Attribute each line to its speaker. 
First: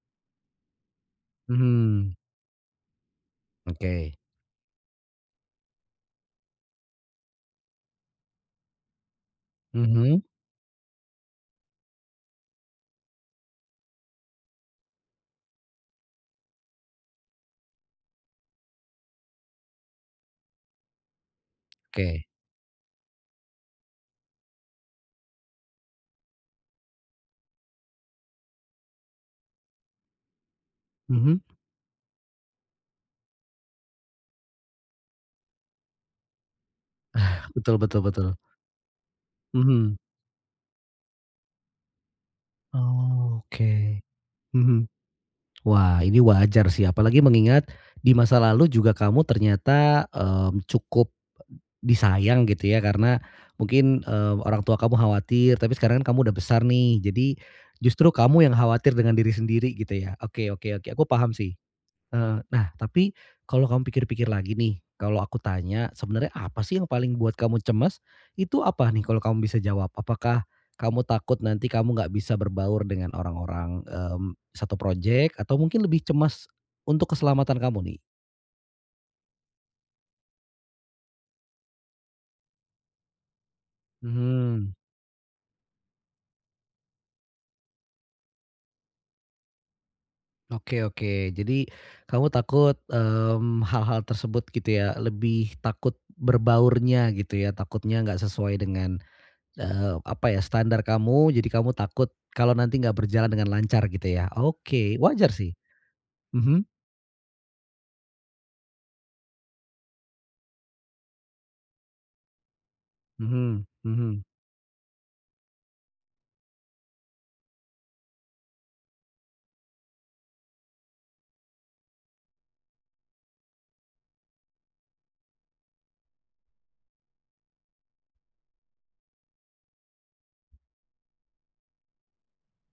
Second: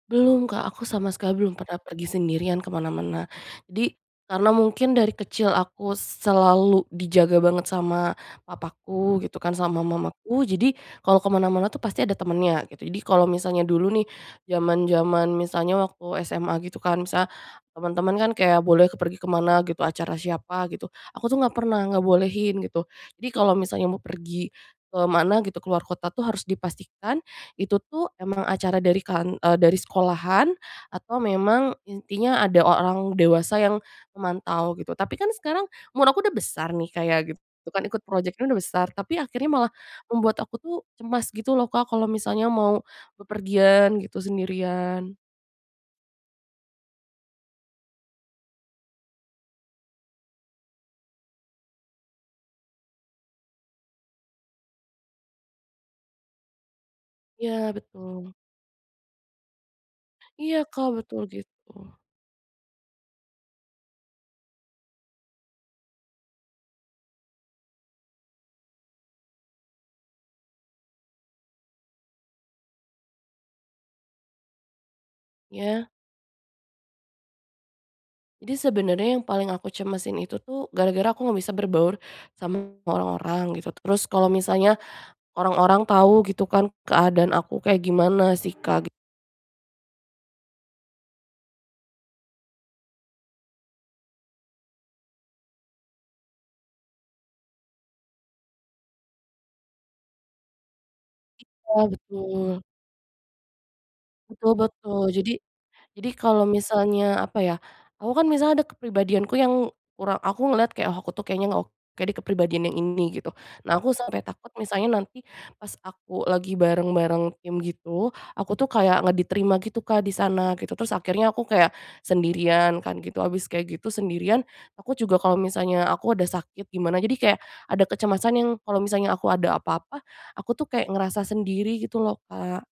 Speaker 1: Belum Kak, aku sama sekali belum pernah pergi
Speaker 2: Mhm.
Speaker 1: sendirian ke mana-mana. Jadi,
Speaker 2: Oke.
Speaker 1: karena mungkin dari kecil aku selalu dijaga banget sama papaku gitu kan, sama
Speaker 2: Mhm.
Speaker 1: mamaku, jadi kalau ke mana-mana tuh pasti ada temennya, gitu. Jadi kalau misalnya dulu nih, zaman-zaman misalnya waktu SMA gitu kan, misalnya teman-teman kan kayak boleh ke pergi kemana gitu, acara siapa gitu, aku tuh enggak pernah
Speaker 2: Oke.
Speaker 1: ngebolehin, gitu. Jadi kalau misalnya mau pergi ke mana gitu, keluar kota tuh harus dipastikan itu tuh emang acara dari kan eee, dari sekolahan atau
Speaker 2: Mhm.
Speaker 1: memang intinya ada o orang dewasa yang memantau gitu. Tapi kan sekarang umur aku udah besar nih Kak ya, gitu
Speaker 2: Ah,
Speaker 1: itu
Speaker 2: betul
Speaker 1: kan
Speaker 2: betul
Speaker 1: ikut
Speaker 2: betul.
Speaker 1: project-nya udah besar, tapi akhirnya malah
Speaker 2: Mhm.
Speaker 1: membuat aku tuh cemas gitu loh Kak, kalau misalnya mau
Speaker 2: Oh, oke,
Speaker 1: bepergian gitu,
Speaker 2: mhm.
Speaker 1: sendirian.
Speaker 2: Wah, ini wajar sih, apalagi mengingat di masa lalu juga, kamu ternyata, mmm, cukup disayang gitu ya, karena mungkin, eee, orang tua kamu khawatir. Tapi sekarang kamu udah besar nih, jadi,
Speaker 1: Iya,
Speaker 2: justru
Speaker 1: betul.
Speaker 2: kamu yang khawatir dengan diri sendiri gitu ya. Oke
Speaker 1: Iya
Speaker 2: oke
Speaker 1: Kak,
Speaker 2: oke, aku
Speaker 1: betul
Speaker 2: paham sih.
Speaker 1: gitu.
Speaker 2: Eee, nah, tapi, kalau kamu pikir-pikir lagi nih, kalau aku tanya, sebenarnya apa sih yang paling buat kamu cemas? Itu apa nih, kalau kamu bisa jawab, apakah kamu takut nanti kamu enggak bisa berbaur dengan orang-orang, mmm, satu project atau mungkin
Speaker 1: Iya.
Speaker 2: lebih cemas untuk keselamatan kamu nih?
Speaker 1: Jadi sebenarnya yang paling aku cemasin itu tuh, gara-gara aku enggak bisa berbaur sama orang-orang gitu. Terus kalau
Speaker 2: Mhm.
Speaker 1: misalnya orang-orang tahu gitu kan, keadaan aku kayak gimana sih Kak gi
Speaker 2: Oke oke, jadi kamu takut, mmm, hal-hal tersebut gitu ya, lebih takut berbaurnya gitu ya, takutnya enggak sesuai dengan, eee, apa ya, standar kamu, jadi kamu
Speaker 1: Iya,
Speaker 2: takut kalau
Speaker 1: betul.
Speaker 2: nanti enggak berjalan dengan lancar gitu ya,
Speaker 1: Betul
Speaker 2: oke,
Speaker 1: betul.
Speaker 2: wajar
Speaker 1: Jadi
Speaker 2: sih.
Speaker 1: jadi kalau
Speaker 2: Mhm.
Speaker 1: misalnya apa ya, aku kan misalnya ada kepribadianku yang kurang, aku ngeliat kayak, oh aku tuh kayaknya ngeok kayak di kepribadian yang ini gitu.
Speaker 2: Mhm
Speaker 1: Nah aku sampai
Speaker 2: mhm.
Speaker 1: takut misalnya nanti pas aku lagi bareng-bareng tim gitu, aku tuh kayak enggak diterima gitu Kak, di sana gitu. Terus akhirnya aku kayak sendirian kan gitu, habis kayak gitu, sendirian, aku juga kalau misalnya aku ada sakit gimana, jadi kayak ada kecemasan yang kalau misalnya aku ada apa-apa, aku tuh kayak ngerasa sendiri gitu loh Kak.